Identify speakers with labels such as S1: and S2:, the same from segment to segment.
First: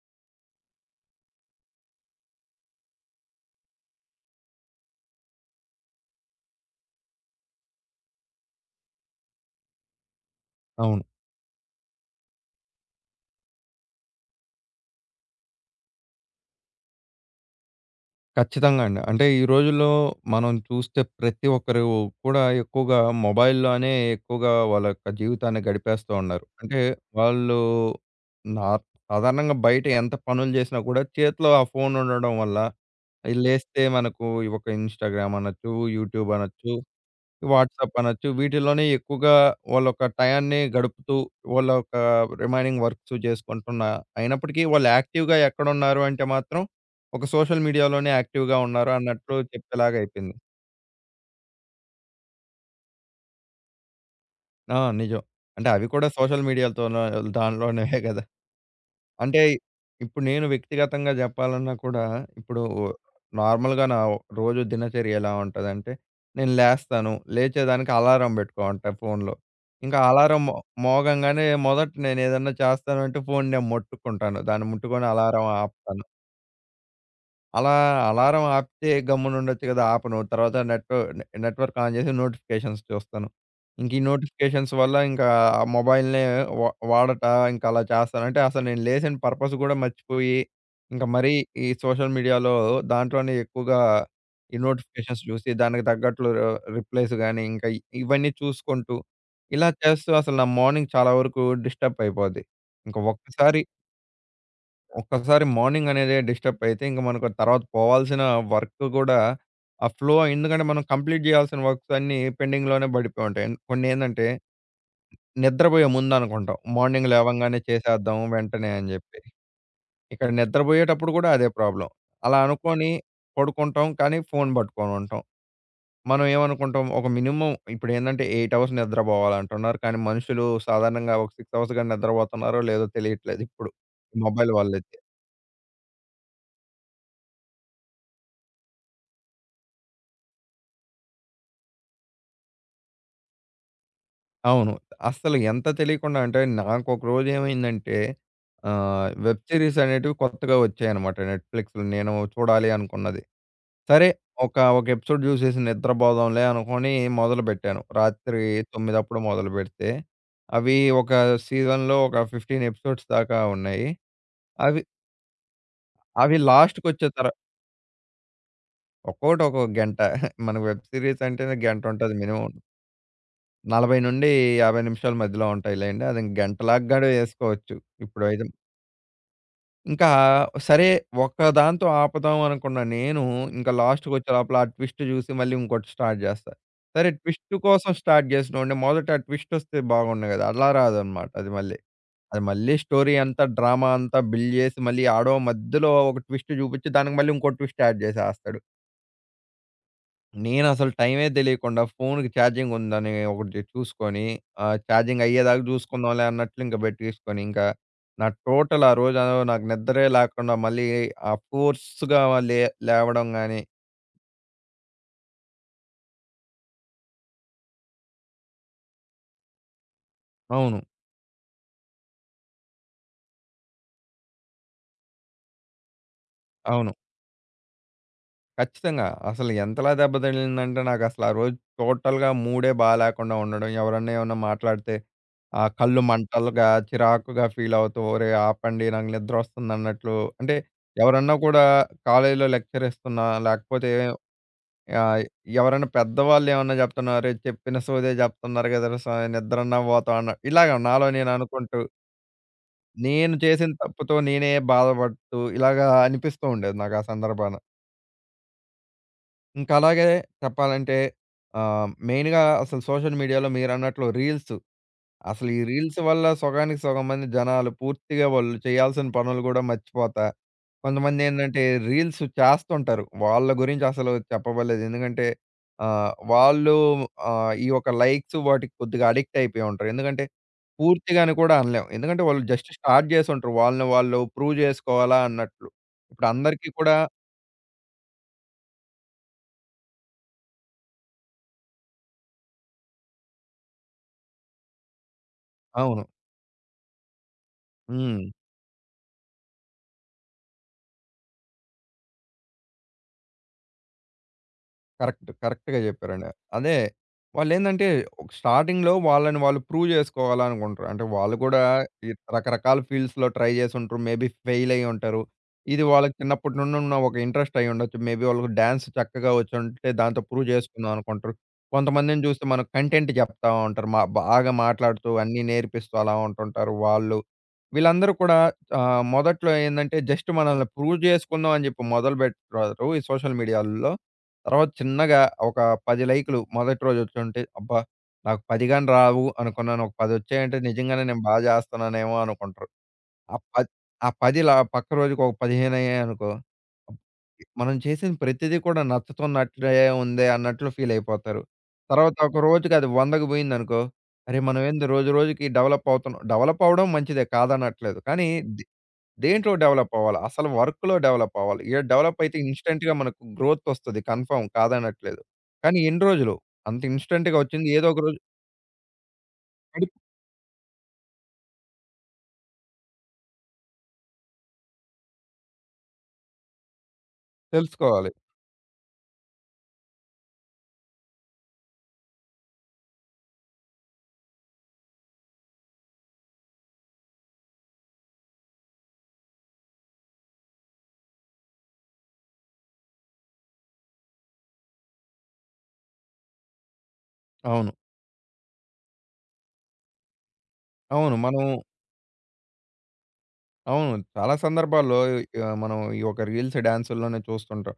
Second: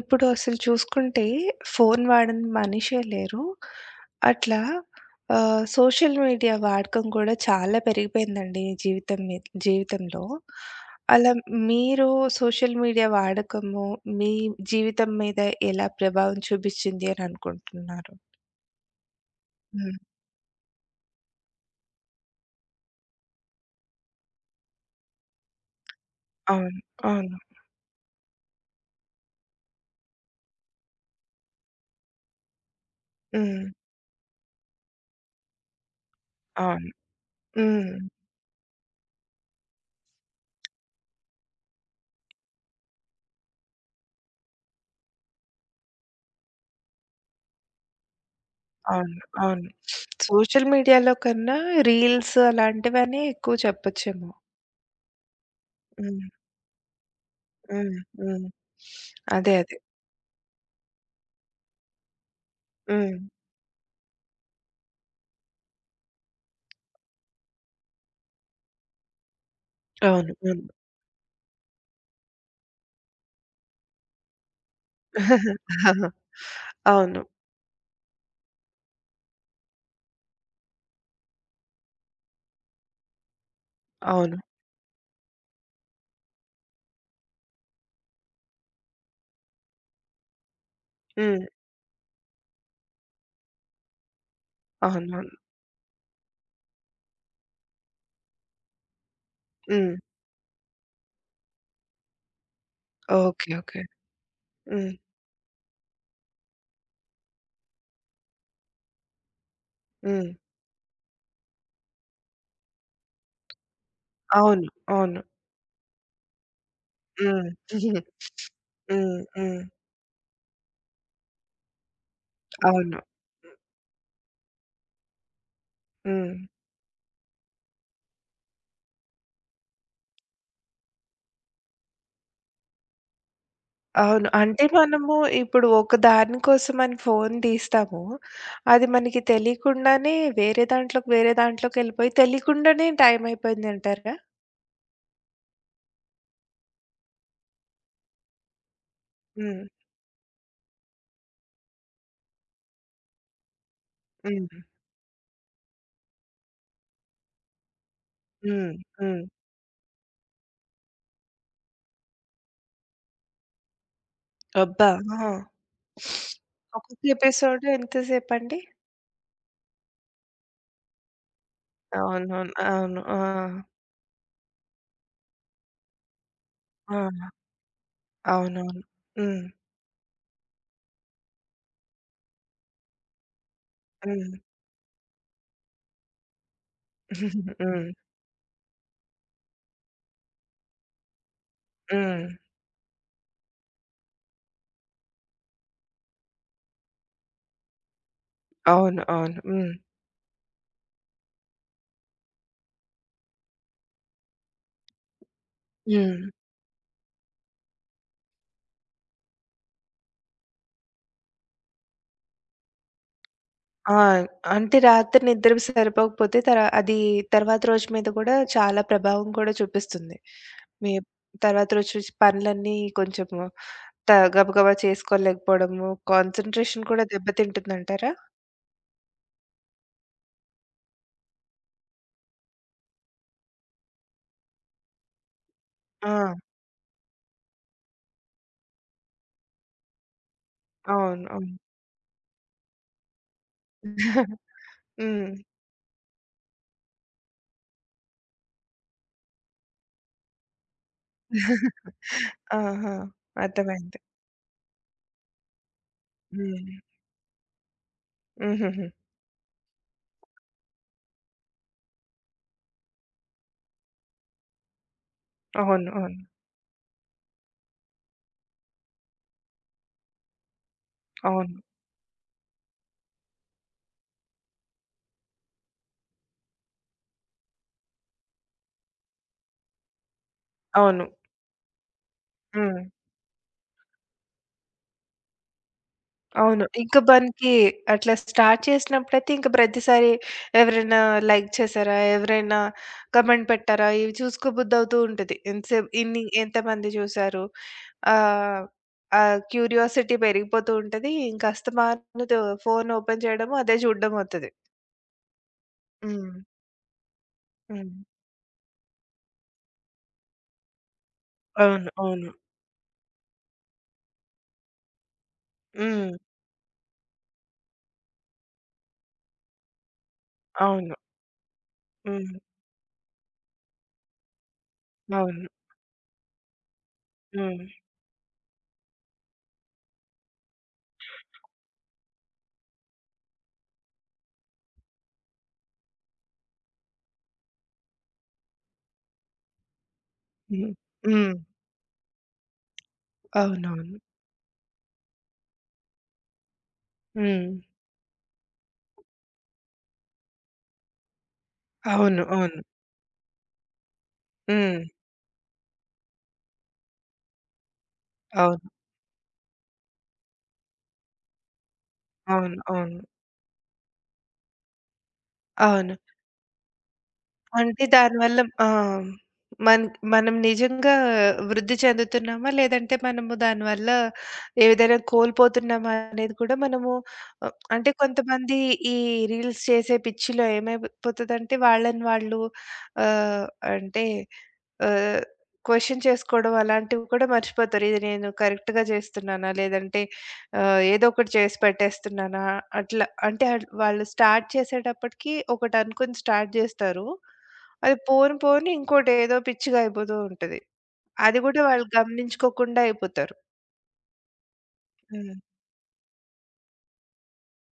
S1: ఇప్పుడు అసలు చూసుకుంటే ఫోన్ వాడని మనిషే లేరు. అట్లా సోషల్ మీడియా వాడకం కూడా చాలా పెరిగిపోయిందండి ఈ జీవితం మీ జీవితంలో.
S2: అవును.
S1: అలా మీరు సోషల్ మీడియా వాడకము మీ జీవితం మీద ఎలా ప్రభావం చూపిచ్చింది అని అనుకుంటున్నారు?
S2: ఖచ్చితంగా అండి. అంటే ఈ రోజుల్లో
S1: హ్మ్.
S2: మనం చూస్తే ప్రతి ఒక్కరు కూడా ఎక్కువగా మొబైల్‌లోనే ఎక్కువగా వాళ్ళ యొక్క జీవితాన్ని గడిపేస్తూ ఉన్నారు.
S1: అవును.
S2: అంటే
S1: అవును.
S2: వాళ్ళు నా సాధారణంగా బయట ఎంత పనులు చేసినా కూడా చేతిలో ఆ ఫోన్ ఉండడం వల్ల, అది
S1: హ్మ్.
S2: లేస్తే మనకు ఒక ఇన్‌స్టాగ్రామ్ అనొచ్చు, యూట్యూబ్ అనొచ్చు,
S1: అవును.
S2: వాట్సాప్
S1: హ్మ్.
S2: అనొచ్చు. వీటిలోనే ఎక్కువగా వాళ్ళొక టయాన్ని గడుపుతూ, వాళ్ళ యొక్క రిమైనింగ్ వర్క్స్ చేసుకుంటున్న అయినప్పటికీ వాళ్ళు యాక్టివ్‌గా ఎక్కడున్నారు అంటే మాత్రం, ఒక సోషల్ మీడియాలోనే యాక్టివ్‌గా ఉన్నారు
S1: అవును.
S2: అన్నట్లు
S1: అవును.
S2: చెప్పేలాగా అయిపోయింది.
S1: సోషల్ మీడియాలో కన్నా రీల్స్ అలాంటివనే ఎక్కువ చెప్పొచ్చేమో.
S2: ఆ! నిజం. అంటే అవి కూడా
S1: హ్మ్.
S2: సోషల్ మీడియాలతోనో దానిలోనే
S1: హ్మ్.
S2: కదా!
S1: హ్మ్.
S2: అంటే
S1: అదే. అదే.
S2: ఇప్పుడు నేను వ్యక్తిగతంగా జెప్పాలన్నా కూడా, ఇప్పుడు
S1: హ్మ్.
S2: నార్మల్‌గా నా రోజు దినచర్య ఎలా ఉంటదంటే, నేను లేస్తాను. లేచేదానికి అలారం బెట్టుకోమంటా ఫోన్‌లో. ఇంకా
S1: అవును.
S2: అలారం
S1: అవును.
S2: మోగంగానే మొదట నేనేదన్నా చేస్తాను అంటే ఫోన్ నేను ముట్టుకుంటాను. దాన్ని ముట్టుకొని అలారం ఆపుతాను.
S1: అవును.
S2: అలా అలారం ఆపితే గమ్మునుండొచ్చు కదా! ఆపను. తర్వాత నెట్‌వర్క్ ఆన్ చేసి నోటిఫికేషన్స్ చూస్తాను. ఇంక ఈ
S1: అవును.
S2: నోటిఫికేషన్స్ వల్ల ఇంకా ఆ మొబైల్‌నే వా వాడట ఇంకా అలా చేస్తాను. అంటే అసలు నేను లేసిన పర్పస్ కూడా మర్చిపోయి, ఇంకా మరీ
S1: హ్మ్.
S2: ఈ సోషల్ మీడియాలో దాంట్లోనే ఎక్కువగా ఈ నోటిఫికేషన్స్
S1: అవునవును.
S2: చూసి దానికి తగ్గట్లు రిప్లైస్ గాని, ఇంకా ఇవన్నీ చూసుకుంటూ ఇలా
S1: హ్మ్.
S2: చేస్తూ అసలు నా మార్నింగ్ చాలా వరకు డిస్టర్బ్ అయిపోద్ది. ఇంక
S1: ఓకే.
S2: ఒక్కసారి
S1: ఓకే. హ్మ్.
S2: ఒక్కసారి మార్నింగ్ అనేది డిస్టర్బ్ అయితే ఇంక మనకు తర్వాత పోవాల్సిన వర్క్ గూడా ఆ ఫ్లో
S1: హ్మ్.
S2: ఎందుకంటే మనం కంప్లీట్ జేయాల్సిన వర్క్స్ అన్నీ పెండింగ్‌లోనే పడిపోయి ఉంటాయి. కొన్ని ఏందంటే
S1: అవును. అవును.
S2: నిద్రబోయే ముందు అనుకుంటాం. మార్నింగ్ లేవంగానే
S1: హ్మ్.
S2: చేసేద్దాం వెంటనే అని జెప్పి.
S1: హ్మ్. హ్మ్.
S2: ఇక్కడ నిద్రబోయేటప్పుడు గూడా అదే ప్రాబ్లమ్. అలా అనుకోని
S1: అవును.
S2: పడుకుంటాం. కానీ ఫోన్ పట్టుకొని ఉంటాం. మనం
S1: హ్మ్.
S2: ఏమనుకుంటాం ఒక మినిమమ్ ఇప్పుడేందంటే 8 అవర్స్ నిద్రబోవాలంటున్నారు. కానీ మనుషులు సాధారణంగా ఒక 6 అవర్స్ గాని నిద్రబోతున్నారో లేదో తెలియట్లేదు ఇప్పుడు.
S1: అవును.
S2: మొబైల్
S1: అంటే
S2: వల్లే.
S1: మనము ఇప్పుడు ఒక దాని కోసమని ఫోను తీస్తాము. అది మనకి తెలియకుండానే వేరే దాంట్లోకెళ్ళిపోయి తెలియకుండానే టైం అయిపోయిందంటారా?
S2: అవును. అస్సలు ఎంత తెలియకుండా అంటే నాకొక రోజు ఏమైందంటే, వెబ్
S1: హ్మ్.
S2: సీరీస్ అనేటివి కొత్తగా వచ్చాయన్నమాట నెట్‌ఫ్లిక్స్‌లో నేను చూడాలి అనుకున్నది. సరే, ఒక,
S1: హ్మ్.
S2: ఒక ఎపిసోడ్ చూసేసి నిద్రపోదాంలే అనుకోని మొదలుపెట్టాను. రాత్రి
S1: హ్మ్.
S2: 9 అప్పుడు
S1: హ్మ్.
S2: మొదలుపెడితే అవి ఒక సీజన్‌లో ఒక 15 ఎపిసోడ్స్ దాకా ఉన్నాయి. అవి
S1: అబ్బా! ఆ!
S2: అవి
S1: ఒక్కొక్క
S2: లాస్ట్‌కొచ్చే తర
S1: ఎపిసోడ్ ఎంతసేపండి?
S2: ఒక్కోటి ఒక్కొక్క గంట. మనకు వెబ్ సీరీస్ అంటేనే గంట ఉంటది మినిమం.
S1: అవునవును. అవును. ఆ!
S2: 40-50 నిమిషాల మధ్యలో ఉంటాయిలెండి. అది గంటలాగా
S1: ఆ!
S2: గూడా ఏసుకోవచ్చు. ఇప్పుడైతే
S1: అవునవును. హ్మ్.
S2: ఇంకా సరే ఒక్క దాంతో ఆపుదాం అనుకున్న నేను, ఇంకా లాస్ట్‌కొచ్చే
S1: హ్మ్.
S2: లోపల ఆ ట్విస్ట్ జూసి మళ్ళీ ఇంకోటి స్టార్ట్ జేస్తా. సరే ట్విస్ట్
S1: హ్మ్.
S2: కోసం స్టార్ట్ జేసినోడిని మొదట ఆ ట్విస్ట్ వస్తే బాగుండు గదా! అలా రాదన్నమాట అది మళ్ళీ.
S1: హ్మ్.
S2: అది మళ్ళీ స్టోరీ అంతా డ్రామా అంతా బిల్డ్ జేసి మళ్ళీ ఆడో మధ్యలో ఒక ట్విస్ట్ జూపిచ్చి దానికి మళ్ళీ ఇంకో ట్విస్ట్ యాడ్ జేసేస్తాడు.
S1: అవును. అవును. హ్మ్.
S2: నేనసలు టైమే తెలియకుండా ఫోన్‌కి ఛార్జింగ్ ఉందని ఒకటి చూసుకొని, ఛార్జింగ్ అయ్యేదాకా
S1: హ్మ్.
S2: చూసుకుందాంలే అన్నట్లు ఇంక బెట్టేసుకొని, ఇంకా నా టోటల్ ఆ రోజు నాకు నిద్రే లేకుండా మళ్ళీ ఆ ఫోర్స్‌గా లే లేవడం గాని
S1: ఆ! అంటే రాత్రి నిద్ర సరిపోకపోతే అది తర్వాత రోజు మీద కూడా చాలా ప్రభావం కూడా చూపిస్తుంది.
S2: అవును.
S1: మీ తర్వాత రోజు చూసి పనులన్నీ కొంచెము త గబగబా చేసుకోలేకపోవడము, కాన్సంట్రేషన్
S2: అవును.
S1: కూడా దెబ్బతింటుందంటారా?
S2: ఖచ్చితంగా. అసలు ఎంతలా దెబ్బ తగిలిందంటే నాకసల ఆ రోజు టోటల్‌గా మూడే బాలేకుండా ఉండడం. ఎవరన్నా ఏమన్నా మాట్లాడితే కళ్ళు
S1: ఆ!
S2: మంటలుగా, చిరాకుగా ఫీల్ అవుతూ "ఒరేయ్! ఆపండి నాకు నిద్రొస్తుందన్నట్లు" అంటే
S1: అవును.
S2: ఎవరన్నా
S1: అవును.
S2: కూడా కాలేజీలో లెక్చర్ ఇస్తున్నా, లేకపోతే ఆహ్,
S1: హ్మ్.
S2: ఎవరైనా పెద్దవాళ్ళు ఏమన్నా చెప్తున్నా "అరేయ్! చెప్పిన సోదే చెప్తున్నారు కదరా సామి నిద్రన్నా పోతాం" అన్న ఇలాగ నాలో నేను అనుకుంటూ
S1: ఆహా!
S2: నేను చేసిన
S1: అర్థమైంది.
S2: తప్పుతో నేనే బాధపడుతూ ఇలాగా అనిపిస్తూ
S1: హ్మ్.
S2: ఉండేది నాకు ఆ సందర్భాన.
S1: హుహుహు.
S2: ఇంకా అలాగే చెప్పాలంటే మెయిన్‌గా అసలు సోషల్ మీడియాలో మీరన్నట్లు రీల్స్. అసలు ఈ
S1: అవును.
S2: రీల్స్
S1: అవును.
S2: వల్ల సగానికి సగం మంది జనాలు పూర్తిగా వాళ్ళు చేయాల్సిన పనులు గూడా మర్చిపోతా,
S1: అవును.
S2: కొంతమందేందంటే రీల్స్ చేస్తుంటారు. వాళ్ళ గురించి అసలు చెప్పబడలేదు. ఎందుకంటే వాళ్ళు ఈ యొక్క లైక్స్ వాటికి కొద్దిగా అడిక్ట్ అయిపోయి ఉంటారు. ఎందుకంటే
S1: అవును.
S2: పూర్తిగా అని కూడా అనలేం. ఎందుకంటే వాళ్ళు జస్ట్
S1: హ్మ్.
S2: స్టార్ట్ చేసుంటారు. వాళ్ళని వాళ్ళు ప్రూవ్ జేసుకోవాలా అన్నట్లు. ఇప్పుడు
S1: అవును.
S2: అందరికీ కూడా
S1: ఇంక మనకి అట్లా స్టార్ట్ చేసినప్పుడైతే ఇంక ప్రతిసారి ఎవరైనా లైక్ చేసారా? ఎవరైనా కమెంట్ పెట్టారా? ఇవి చూసుకోబుద్దవుతూ ఉంటది. ఎంతసేపు
S2: అవును.
S1: ఇన్ని ఎంతమంది చూసారు?
S2: హ్మ్.
S1: ఆహ్, ఆ క్యూరియాసిటీ పెరిగిపోతూ ఉంటది. ఇంక అస్తమాను ఫోను ఓపెన్ చేయడము, అదే చూడడం అవుతది.
S2: కరెక్ట్. కరెక్ట్‌గా జెప్పారండి.
S1: హ్మ్.
S2: అదే వాళ్ళేందంటే
S1: హ్మ్.
S2: స్టార్టింగ్‌లో వాళ్ళని వాళ్ళు ప్రూవ్ జేసుకోవాలనుకుంటారు. అంటే వాళ్ళు గూడా
S1: అవును.
S2: ఈ
S1: అవును.
S2: రకరకాల ఫీల్డ్స్‌లో ట్రై జేసుంటారు. మేబీ ఫెయిల్ అయ్యి ఉంటారు. ఇది
S1: హ్మ్.
S2: వాళ్ళకి చిన్నప్పటి నుండి ఉన్న ఒక ఇంట్రెస్ట్ అయ్యి ఉండొచ్చు. మేబీ వాళ్ళకి డాన్స్ చక్కగా వచ్చుంటే దాంతో ప్రూవ్ జేసుకుందాం
S1: అవును.
S2: అనుకుంటారు. కొంతమందిని
S1: హ్మ్.
S2: జూస్తే మనకు కంటెంట్ జెప్తా ఉంటారు. మా బాగా మాట్లాడుతూ అన్నీ
S1: అవును.
S2: నేర్పిస్తూ అలా ఉంటుంటారు వాళ్ళు.
S1: హ్మ్.
S2: వీళ్ళందరూ కూడా మొదట్లో ఏందంటే జస్ట్ మనల్ని ప్రూవ్ జేసుకుందాం అని జెప్పి మొదలుబెడతారు ఈ సోషల్ మీడియాల్లో. తర్వాత చిన్నగా ఒక 10 లైకులు మొదటి రోజు వచ్చుంటే, అబ్బా! నాకు 10 గాని రావు అనుకున్నాను. ఒక 10 వచ్చాయంటే
S1: హ్మ్.
S2: నిజంగానే నేను
S1: హ్మ్.
S2: బా చేస్తున్నానేమో అనుకుంటారు. ఆ పద్
S1: అవునవును.
S2: ఆ 10 ఇలా పక్క రోజుకి ఒక 15 అయ్యాయనుకో, అబ్
S1: హ్మ్.
S2: మనం చేసిన ప్రతిది కూడా నచ్చుతున్నట్లే ఉందే అన్నట్లు ఫీల్ అయిపోతారు. తర్వాత
S1: అవును.
S2: ఒక
S1: అవును.
S2: రోజుకి అది 100కి పోయిందనుకో, అరే! మనం
S1: హ్మ్.
S2: ఏంది రోజు రోజుకి డెవలప్ అవుతున్నాం. డెవలప్ అవ్వడం మంచిదే కాదనట్లేదు. కానీ
S1: అవును.
S2: దేంట్లో డెవలప్ అవ్వాలి? అసలు వర్క్‌లో డెవలప్ అవ్వాలి. ఈడ డెవలప్ అయితే
S1: అవును.
S2: ఇన్‌స్టంట్‌గా
S1: అవును.
S2: మనకు గ్రోత్ ఒస్తది కన్ఫర్మ్ కాదనట్లేదు. కానీ
S1: అవును.
S2: ఎన్ని రోజులు? అంత ఇన్‌స్టంట్‌గా ఒచ్చింది
S1: అంటే
S2: ఏదో ఒక రోజు
S1: దానివల్ల ఆ! మన్
S2: అడుగు-
S1: మనం నిజంగా వృద్ధి చెందుతున్నామా? లేదంటే మనము దానివల్ల ఏదైనా కోల్పోతున్నామా అనేది కూడా మనము అంటే
S2: తెలుసుకోవాలి.
S1: కొంతమంది ఈ రీల్స్ చేసే పిచ్చిలో ఏమైపోతదంటే వాళ్ళని వాళ్ళు ఆహ్, అంటే ఆహ్, క్వెషన్ చేసుకోవడం అలాంటివి కూడా మర్చిపోతారు. ఇది నేను కరెక్ట్‌గా చేస్తున్నానా? లేదంటే ఏదో ఒకటి చేసి పెట్టేస్తున్నానా? అట్లా అంటే వాళ్ళు స్టార్ట్ చేసేటప్పటికి ఒకటి అనుకుని స్టార్ట్ చేస్తారు.
S2: అవును.
S1: అది పోను పోను ఇంకోటి ఏదో పిచ్చిగా అయిపోతూ ఉంటది.
S2: అవును.
S1: అది కూడా వాళ్ళు గమనించుకోకుండా అయిపోతారు.
S2: అవును. చాలా సందర్భాల్లో
S1: హ్మ్.
S2: మనం ఈ ఒక రీల్స్, డాన్సుల్లోనే చూస్తుంటాం.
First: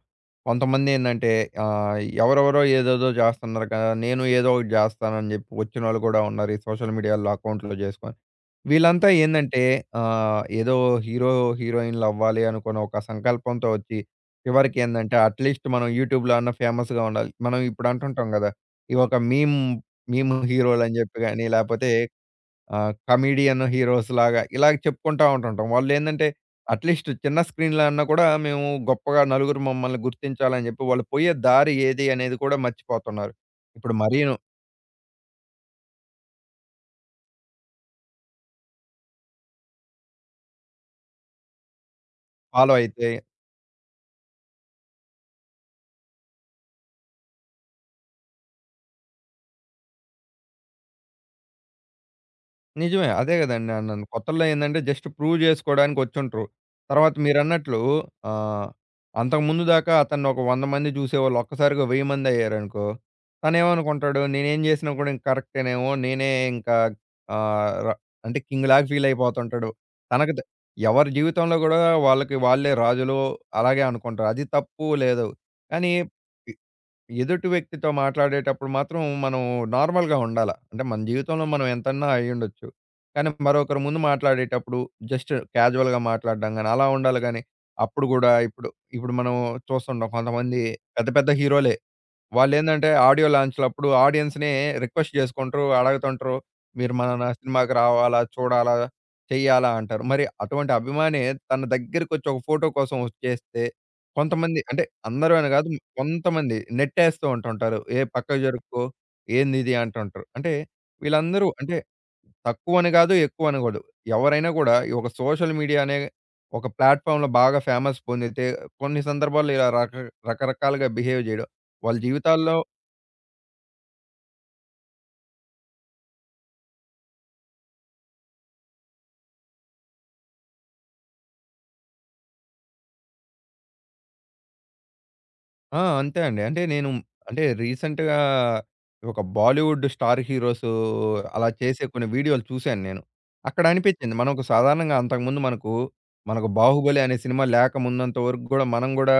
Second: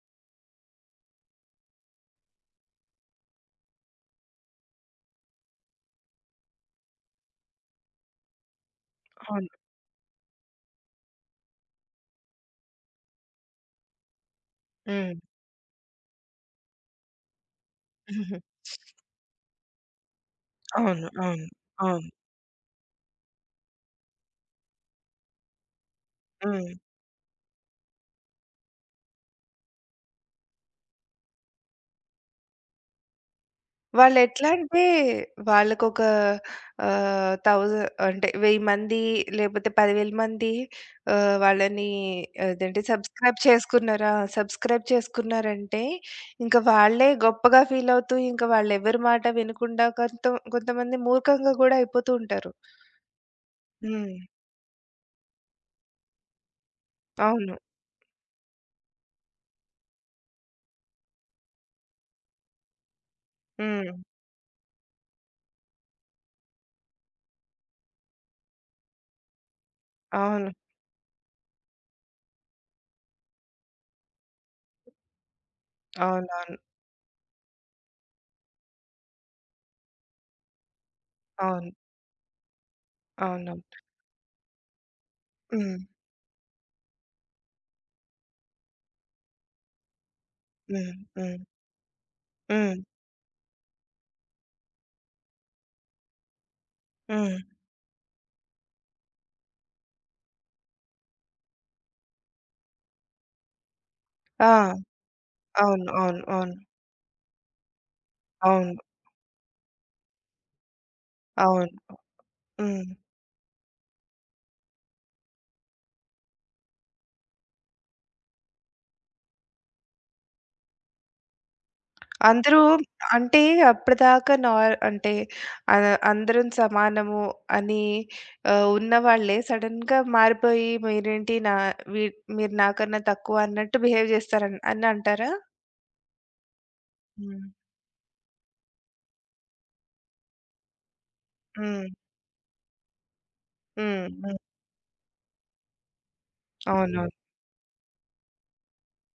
S2: కొంతమందేందంటే ఎవరెవరో ఏదేదో జేస్తన్నారు కదా! నేను ఏదో ఒకటి జేస్తానని జెప్పి వచ్చినోళ్ళు గూడా ఉన్నారు ఈ సోషల్ మీడియాలో అకౌంట్‌లు జేసుకొని. వీళ్ళంతా
S1: అవును.
S2: ఏందంటే ఏదో హీరో, హీరోయిన్‌లు అవ్వాలి అనుకున్న ఒక సంకల్పంతో వచ్చి, చివరికి
S1: హ్మ్.
S2: ఏందంటే అట్‌లీస్ట్ మనం యూట్యూబ్‌లో అన్నా ఫేమస్‌గా ఉండాలి. మనం ఇప్పుడు
S1: హ్మ్.
S2: అంటుంటాం గదా! ఈ ఒక మీమ్, మీమ్ హీరోలని
S1: అవును.
S2: జెప్పి
S1: అవును.
S2: గాని, లేపోతే
S1: అవును.
S2: కమెడియన్ హీరోస్‌లాగా ఇలా చెప్పుకుంటా ఉంటుంటాం. వాళ్ళేందంటే
S1: హ్మ్.
S2: అట్‌లీస్ట్ చిన్న స్క్రీన్‌లో అన్నా కూడా మేము గొప్పగా నలుగురు మమ్మల్ని గుర్తించాలని జెప్పి వాళ్ళు పోయే దారి ఏది అనేది కూడా మర్చిపోతున్నారు. ఇప్పుడు మరీను
S1: వాళ్ళెట్లా అంటే వాళ్ళకొక ఆహ్, థౌస అంటే 1000 మంది లేపోతే 10,000 మంది వాళ్ళని
S2: ఫాలో
S1: అదేంటి
S2: అయితే
S1: సబ్‌స్క్రైబ్ చేసుకున్నారు. ఆ! సబ్‌స్క్రైబ్ చేసుకున్నారంటే ఇంక వాళ్ళే గొప్పగా ఫీల్ అవుతూ ఇంక వాళ్ళెవ్వరి మాట వినకుండా కొంతమంది మూర్ఖంగా గూడా అయిపోతూ ఉంటారు.
S2: నిజమే. అదే గదండీ అన్నాను.
S1: హ్మ్.
S2: కొత్తల్లో ఏందంటే జస్ట్ ప్రూవ్ జేసుకోవడానికి వచ్చుంట్రు. తర్వాత
S1: అవును.
S2: మీరన్నట్లు ఆహ్, అంతకుముందు దాకా అతన్ని ఒక 100 మంది జూసేవాళ్ళు ఒక్కసారిగా 1000 మంది అయ్యారనుకో,
S1: హ్మ్.
S2: తనేమనుకుంటాడు నేనేం జేసినా కూడా ఇంక కరెక్టేనేమో, నేనే ఇంకా ఆహ్, ర అంటే కింగ్‌లాగా ఫీల్ అయిపోతుంటాడు. తనకు ద
S1: అవును.
S2: ఎవరి జీవితంలో గూడా వాళ్ళకి వాళ్ళే రాజులు అలాగే అనుకుంటారు. అది తప్పు లేదు. కానీ
S1: అవునవును.
S2: ఎదుటి వ్యక్తితో మాట్లాడేటప్పుడు మాత్రం మనం నార్మల్‌గా ఉండాల. అంటే మన జీవితంలో మనం
S1: అవును.
S2: ఎంతన్నా అయ్యుండొచ్చు. కానీ
S1: అవునవును.
S2: మరొకరి ముందు మాట్లాడేటప్పుడు జస్ట్
S1: హ్మ్.
S2: క్యాజువల్‌గా మాట్లాడడం గాని అలా ఉండాలి గాని, అప్పుడు గూడా ఇప్పుడు ఇప్పుడు మనం చూస్తుంటాం కొంతమంది
S1: హ్మ్.
S2: పెద్ద పెద్ద
S1: హ్మ్.
S2: హీరోలే
S1: హ్మ్.
S2: వాళ్ళేందంటే ఆడియో లాంచ్‌లప్పుడు ఆడియన్స్‌నే రిక్వెస్ట్ జేసుకుంటారు, అడగతుంటారు. మీరు మన
S1: హ్మ్.
S2: సినిమాకి రావాలా? చూడాలా? చెయ్యాలా? అంటారు. మరి అటువంటి అభిమాని తన దగ్గరికొచ్చి ఒక ఫోటో కోసం వచ్చేస్తే కొంతమంది,
S1: ఆ!
S2: అంటే అందరూ అని గాదు,
S1: అవును. అవును. అవును.
S2: కొంతమంది నెట్టేస్తూ ఉంటుంటారు. "ఏ పక్కకు
S1: అవును.
S2: జరుక్కో, ఏందిది?" అంటుంటారు. అంటే వీళ్ళందరూ
S1: అవును.
S2: అంటే
S1: హ్మ్.
S2: తక్కువని గాదు, ఎక్కువని గాదు. ఎవరైనా గూడా ఈ ఒక సోషల్ మీడియా అనే ఒక ప్లాట్‌ఫార్మ్‌లో బాగా ఫేమస్ పొందితే కొన్ని సందర్భాల్లో ఇలా రకరకాలుగా బిహేవ్ జేయడం వాళ్ళ జీవితాల్లో
S1: అందరూ అంటే అప్పటిదాకా అందరం సమానము అని ఉన్నవాళ్ళే సడెన్‌గా మారిపోయి మీరేంటి నా వీ మీరు నాకన్నా తక్కువ అన్నట్టు బిహేవ్ చేస్తారని అని అంటారా?
S2: ఆ! అంతే అండి. అంటే
S1: హ్మ్.
S2: రీసెంట్‌గా ఒక బాలీవుడ్ స్టార్ హీరోస్ అలా చేసే
S1: హ్మ్.
S2: కొన్ని వీడియోలు చూశాను నేను. అక్కడ
S1: హ్మ్.
S2: అనిపించింది
S1: హ్మ్.
S2: మనకు సాధారణంగా అంతకుముందు మనకు, మనకు 'బాహుబలి'
S1: అవునవును.
S2: అనే సినిమా లేకమున్నంత వరకు గూడా మనం గూడా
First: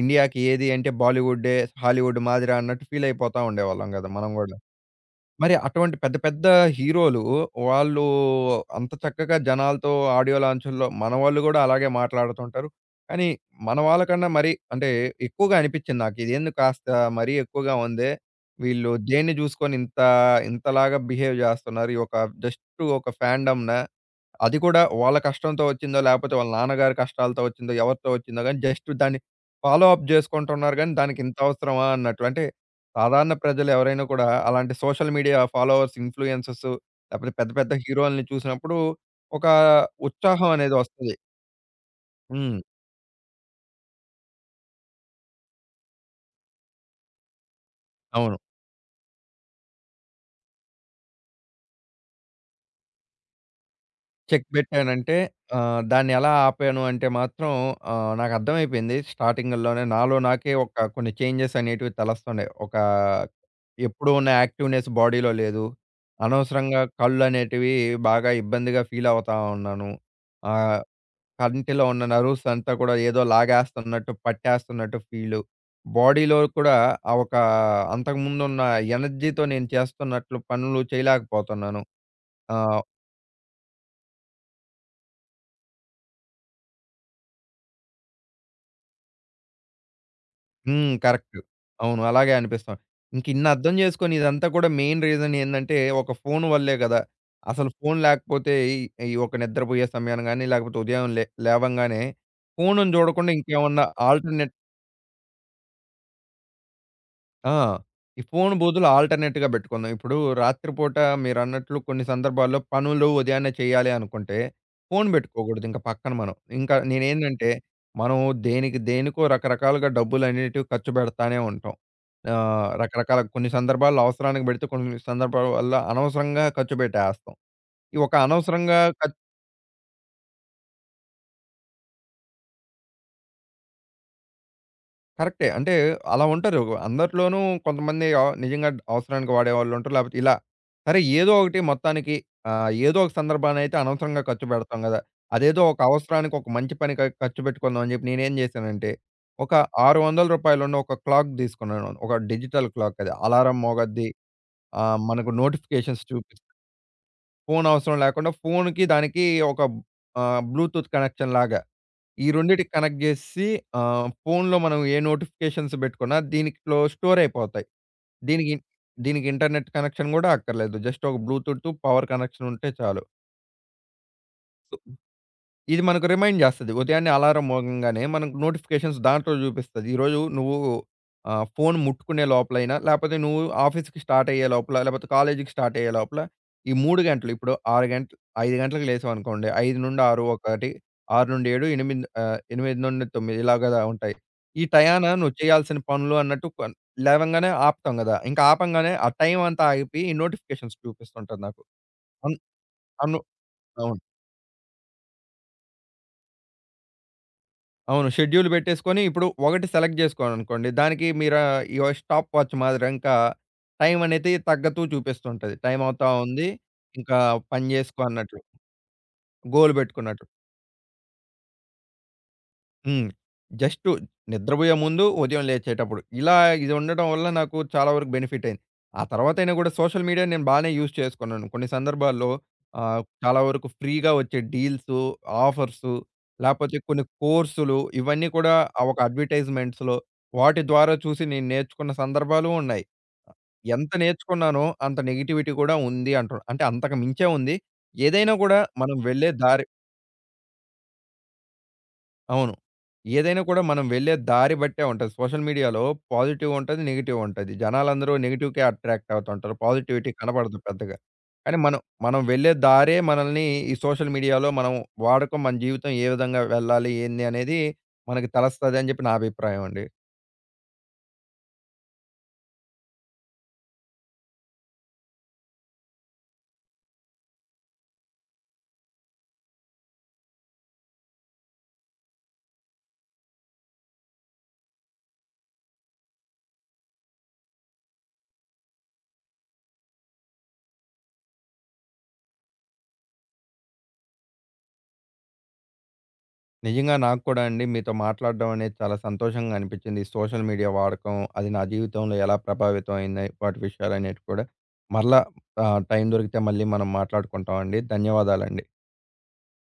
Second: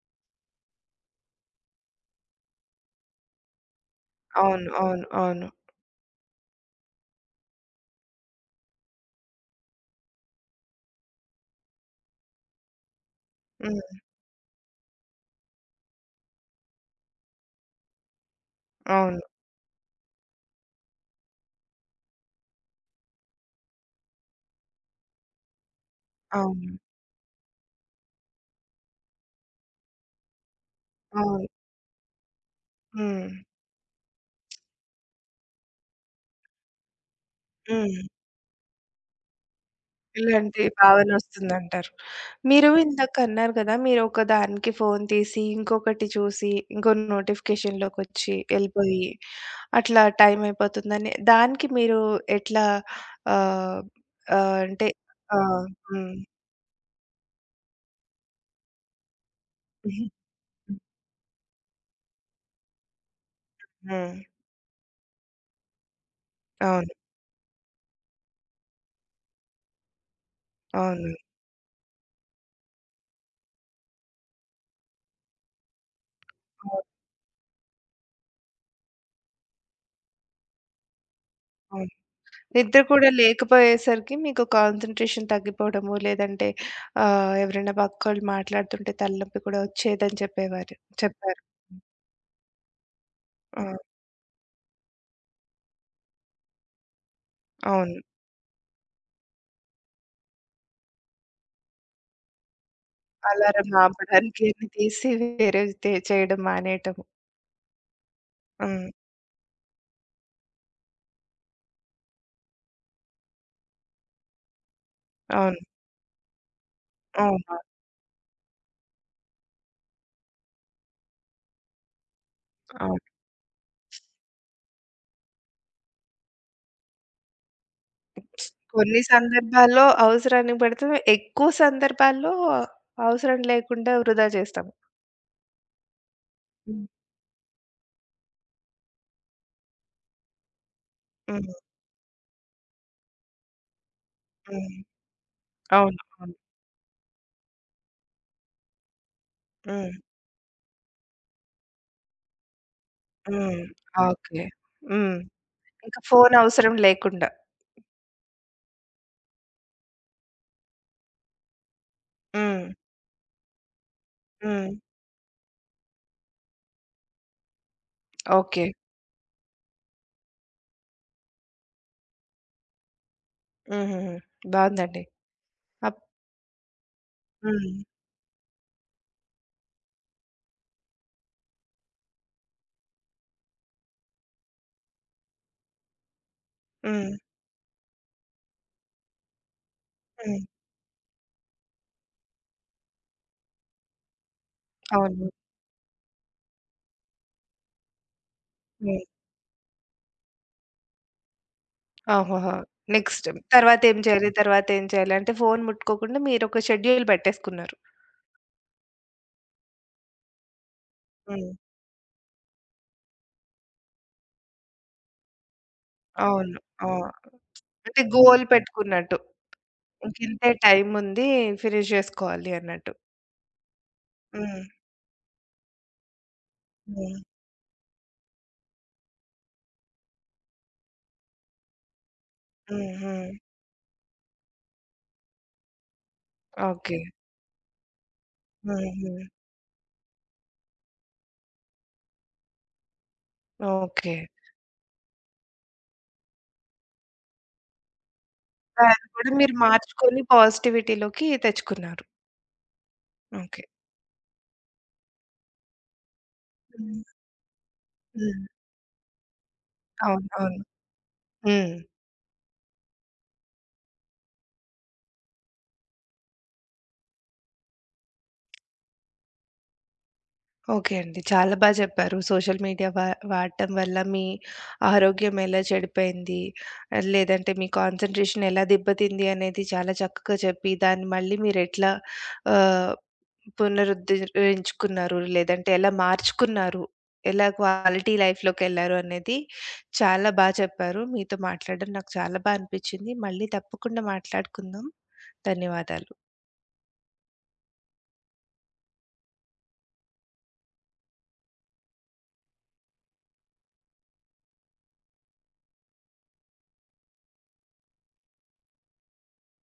S2: ఇండియాకి ఏది అంటే బాలీవుడ్డే, హాలీవుడ్ మాదిరా అన్నట్టు ఫీల్ అయిపోతా ఉండేవాళ్ళం గదా! మనం గూడా.
S1: అవును. అవును. అవును.
S2: మరి అటువంటి పెద్ద పెద్ద హీరోలు వాళ్ళు అంత చక్కగా జనాలతో ఆడియో లాంచుల్లో మన వాళ్ళు గూడా అలాగే మాట్లాడుతుంటారు. కానీ మన
S1: హ్మ్.
S2: వాళ్ళకన్నా మరి అంటే ఎక్కువగా అనిపిచ్చింది నాకు. ఇదేంది కాస్త మరీ ఎక్కువగా ఉందే. వీళ్ళు
S1: అవును.
S2: దేన్ని జూసుకొని ఇంత ఇంతలాగా బిహేవ్ జేస్తున్నారు. ఈ ఒక జస్ట్ ఒక ఫాండమ్‌నా? అది కూడా వాళ్ళ కష్టంతో వచ్చిందో, లేపోతే వాళ్ళ
S1: అవును.
S2: నాన్నగారి కష్టాలతో వచ్చిందో, ఎవరితో వచ్చిందో గాని జస్ట్ దాన్ని ఫాలో అప్ జేసుకుంటున్నారు గానీ, దానికింత
S1: అవును.
S2: అవసరమా అన్నట్లు. అంటే
S1: హ్మ్.
S2: సాధారణ ప్రజలు ఎవరైనా కూడా అలాంటి సోషల్ మీడియా ఫాలోవర్స్, ఇన్‌ఫ్లుయెన్సర్స్ లేపోతే పెద్ద పెద్ద
S1: హ్మ్.
S2: హీరోలని చూసినప్పుడు, ఒక ఉత్సాహం
S1: ఇలాంటి
S2: అనేది వస్తది.
S1: భావనొస్తుందంటారు.
S2: హ్మ్.
S1: మీరు ఇందాక అన్నారు గదా! మీరు ఒక దానికి ఫోను తీసి, ఇంకొకటి చూసి, ఇంకో నోటిఫికేషన్‌లోకొచ్చి
S2: అవును.
S1: ఎళ్ళిపోయి, అట్లా టైం అయిపోతుందని. దానికి మీరు ఎట్లా ఆహ్,
S2: చెక్
S1: ఆహ్, అంటే
S2: బెట్టానంటే
S1: హ్మ్.
S2: దాన్నెలా ఆపాను అంటే మాత్రం, నాకర్థమైపోయింది స్టార్టింగ్‌లోనే నాలో నాకే ఒక కొన్ని చేంజెస్ అనేటివి తలస్తున్నాయి. ఒక ఎప్పుడూ
S1: హ్మ్.
S2: ఉన్న యాక్టివ్‌నెస్ బాడీలో లేదు. అనవసరంగా
S1: అవును.
S2: కళ్ళనేటివి బాగా ఇబ్బందిగా ఫీల్ అవుతా ఉన్నాను. ఆహ్,
S1: అవును.
S2: కంటిలో ఉన్న నర్వ్స్ అంతా కూడా ఏదో లాగేస్తున్నట్టు, పట్టేస్తున్నట్టు ఫీలు. బాడీలో కూడా
S1: అవును.
S2: ఆ ఒక అంతకుముందున్న ఎనర్జీతో నేను చేస్తున్నట్లు పనులు చేయలేకపోతున్నాను.
S1: అవును.
S2: ఆ!
S1: నిద్ర కూడా లేకపోయేసరికి మీకు కాన్సంట్రేషన్ తగ్గిపోవడము, లేదంటే ఎవరైనా పక్కోళ్ళు మాట్లాడుతుంటే తలనొప్పి కూడా వచ్చేదని చెప్పేవారు.
S2: హ్మ్. కరెక్ట్.
S1: చెప్పారు.
S2: అవును. అలాగే అనిపిస్తాం. ఇంకిన్ని
S1: ఆ!
S2: అర్థం చేసుకొని ఇదంతా కూడా మెయిన్ రీజన్ ఏందంటే ఒక ఫోన్ వల్లే గదా! అసలు
S1: అవును.
S2: ఫోన్ లేకపోతే ఈ ఈ ఒక నిద్రపోయే సమయాన గాని, లేకపోతే ఉదయం లేవంగానే ఫోనుని చూడకుండా
S1: అలారం
S2: ఇంకేమన్నా
S1: ఆపడానికి
S2: ఆల్టర్‌నేట్
S1: అన్ని తీసి వేరేవి చేయడం మానేయటము.
S2: ఆ! ఈ ఫోను
S1: హ్మ్.
S2: బదులు ఆల్టర్‌నేట్‌గా బెట్టుకుందాం. ఇప్పుడు రాత్రిపూట మీరన్నట్లు కొన్ని సందర్భాల్లో పనులు ఉదయాన్నే చేయాలి అనుకుంటే, ఫోను
S1: అవును.
S2: బెట్టుకోగూడదు ఇంక పక్కన మనం. ఇంకా నేనేందంటే,
S1: అవును.
S2: మనం దేనికి దేనికో రకరకాలుగా డబ్బులనేటివి ఖర్చు బెడతానే ఉంటాం.
S1: అవును.
S2: రకరకాల కొన్ని సందర్భాల్లో అవసరానికి బెడితే, కొన్ని సందర్భాల వల్ల అనవసరంగా ఖర్చు బెట్టేస్తాం. ఈ ఒక అనవసరంగా
S1: కొన్ని
S2: ఖర్చు
S1: సందర్భాల్లో అవసరానికి పెడతాం. ఎక్కువ సందర్భాల్లో అవసరం లేకుండా వృధా చేస్తాము.
S2: కరెక్టే. అంటే అలా ఉంటారు.
S1: హ్మ్.
S2: అందరిలోనూ కొంతమంది నిజంగా అవసరానికి వాడేవాళ్ళుంటారు. లేపోతే ఇలా. సరే ఏదో
S1: హ్మ్.
S2: ఒకటి మొత్తానికి ఏదో ఒక సందర్భాన్నయితే అనవసరంగా ఖర్చు
S1: హ్మ్.
S2: పెడతాం గదా! అదేదో ఒక
S1: అవును.
S2: అవసరానికి
S1: అవును.
S2: ఒక మంచి పనికి ఖర్చు పెట్టుకుందాం అని జెప్పి నేనేం జేశానంటే, ఒక రూ.
S1: హ్మ్.
S2: 600 ఉన్న ఒక క్లాక్ తీసుకున్నాను. ఒక డిజిటల్ క్లాక్ అది. అలారం
S1: హ్మ్.
S2: మోగద్ది.
S1: ఓకే. హ్మ్.
S2: మనకు
S1: ఇంక
S2: నోటిఫికేషన్స్
S1: ఫోను
S2: చూపిస్తది.
S1: అవసరం లేకుండా.
S2: ఫోను అవసరం లేకుండా ఫోనుకి దానికి ఒక బ్లూటూత్ కనెక్షన్ లాగా. ఈ
S1: హ్మ్.
S2: రెండిటికి కనెక్ట్ జేసి ఫోన్‌లో
S1: హ్మ్.
S2: మనం ఏ నోటిఫికేషన్స్ బెట్టుకున్నా దీనిట్లో స్టోర్ అయిపోతాయి. దీనికి
S1: ఓకే.
S2: దీనికి ఇంటర్నెట్ కనెక్షన్ గూడా అక్కర్లేదు. జస్ట్ ఒక బ్లూటూత్ పవర్ కనెక్షన్ ఉంటే చాలు.
S1: హుహుహు. బావుందండి.
S2: ఇది
S1: అప్
S2: మనకు రిమైండ్ జేస్తది. ఉదయాన్నే అలారం
S1: హ్మ్.
S2: మోగంగానే మనకు నోటిఫికేషన్స్ దాంట్లో జూపిస్తది. ఈరోజు నువ్వు ఫోను ముట్టుకునే లోపలైనా, లేపోతే నువ్వు ఆఫీస్‌కి స్టార్ట్ అయ్యే లోపల, లేపోతే కాలేజీకి స్టార్ట్ అయ్యే లోపల ఈ 3
S1: హ్మ్.
S2: గంటలు ఇప్పుడు 6 గంటలు, 5 గంటలకు లేసామనుకోండి. 5-6
S1: హ్మ్.
S2: ఒకటి, 6-7, 8 8-9, ఇలాగ ఉంటాయి. ఈ టయాన
S1: అవును.
S2: నువ్వు చేయాల్సిన పనులు అన్నట్టు లేవంగానే ఆపుతాం గదా! ఇంకా ఆపంగానే
S1: హ్మ్.
S2: ఆ టైం అంతా ఆగిపోయి ఈ నోటిఫికేషన్స్ చూపిస్తుంటది నాకు. అన్
S1: ఆహాహా!
S2: అను
S1: నెక్స్ట్ తర్వాతేం
S2: అవును.
S1: చేయాలి? తర్వాతేం చేయాలి? అంటే ఫోను ముట్టుకోకుండా మీరొక షెడ్యూల్ పెట్టేసుకున్నారు.
S2: అవును. షెడ్యూల్ బెట్టేసుకొని ఇప్పుడు ఒకటి సెలెక్ట్ జేసుకోవాలనుకోండి. దానికి మీరా
S1: హ్మ్.
S2: ఈ స్టాప్ వాచ్ మాదిరి ఇంకా టైం అనేది తగ్గుతూ చూపిస్తుంటది. టైం అవుతా ఉంది.
S1: అవును. ఆ!
S2: ఇంకా పని
S1: అంటే
S2: జేసుకో అన్నట్లు.
S1: గోల్ పెట్టుకున్నట్టు.
S2: గోల్ బెట్టుకున్నట్లు.
S1: ఇంకింతే టైముంది ఫినిష్ జేసుకోవాలి అన్నట్టు.
S2: హ్మ్. జస్టు
S1: హ్మ్.
S2: నిద్రబోయే ముందు, ఉదయం లేచేటప్పుడు ఇలా ఇది ఉండడం
S1: హ్మ్.
S2: వల్ల నాకు చాలా వరకు బెనిఫిట్ అయింది. ఆ తర్వాతైనా గూడా సోషల్ మీడియా నేను బానే యూజ్ చేసుకున్నాను. కొన్ని సందర్భాల్లో
S1: హ్మ్. హ్మ్.
S2: చాలా వరకు ఫ్రీగా వచ్చే డీల్సు, ఆఫర్సు లేపోతే
S1: ఓకే.
S2: కొన్ని కోర్సులు ఇవన్నీ కూడా
S1: హ్మ్.
S2: ఆ ఒక
S1: హ్మ్.
S2: అడ్వర్‌టైజ్‌మెంట్స్‌లో వాటి ద్వారా చూసి నేను నేర్చుకున్న సందర్భాలు ఉన్నాయి. ఎంత
S1: ఓకే.
S2: నేర్చుకున్నానో అంత నెగటివిటీ కూడా ఉంది అంటున్నా. అంటే అంతకు మించే ఉంది. ఏదైనా కూడా మనం
S1: దాన్ని
S2: వెళ్ళే
S1: కూడా మీరు
S2: దారి
S1: మార్చుకొని పాజిటివిటీలోకి తెచ్చుకున్నారు.
S2: అవును. ఏదైనా
S1: ఓకే.
S2: కూడా మనం వెళ్ళే దారి బట్టే ఉంటది. సోషల్ మీడియాలో పాజిటివ్ ఉంటది,
S1: హ్మ్.
S2: నెగెటివ్ ఉంటది. జనాలందరూ
S1: హ్మ్.
S2: నెగెటివ్‌కే అట్రాక్ట్ అవుతుంటారు. పాజిటివిటీ
S1: అవును.
S2: కనపడదు
S1: అవును.
S2: పెద్దగా. కానీ
S1: హ్మ్.
S2: మనం మనం వెళ్ళే దారే మనల్ని ఈ సోషల్ మీడియాలో మనం వాడకం మన జీవితం ఏ విధంగా వెళ్ళాలి, ఏంది అనేది మనకు తెలుస్తది అని చెప్పి నా అభిప్రాయం అండి.
S1: ఓకే అండి. చాలా బా చెప్పారు. సోషల్ మీడియా వాడటం వల్ల మీ ఆరోగ్యం ఎలా చెడిపోయింది, ఆ, లేదంటే మీ కాన్సంట్రేషన్ ఎలా దెబ్బతింది అనేది చాలా చక్కగా చెప్పి, దాన్ని మళ్ళీ మీరెట్లా ఆహ్, పునరుద్ధరించుకున్నారు, లేదంటే ఎలా మార్చుకున్నారు, ఎలా క్వాలిటీ లైఫ్‌లోకెళ్లారు అనేది చాలా బా చెప్పారు. మీతో మాట్లాడడం నాకు చాలా బా అనిపిచ్చింది. మళ్ళీ తప్పకుండా మాట్లాడుకుందాం. ధన్యవాదాలు.
S2: నిజంగా నాకు కూడా అండి మీతో మాట్లాడడం అనేది చాలా సంతోషంగా అనిపించింది. ఈ సోషల్ మీడియా వాడకం, అది నా జీవితంలో ఎలా ప్రభావితం అయింది, వాటి విషయాలనేటివి కూడా. మరలా టైం దొరికితే మళ్ళీ మనం మాట్లాడుకుంటామండి. ధన్యవాదాలండి.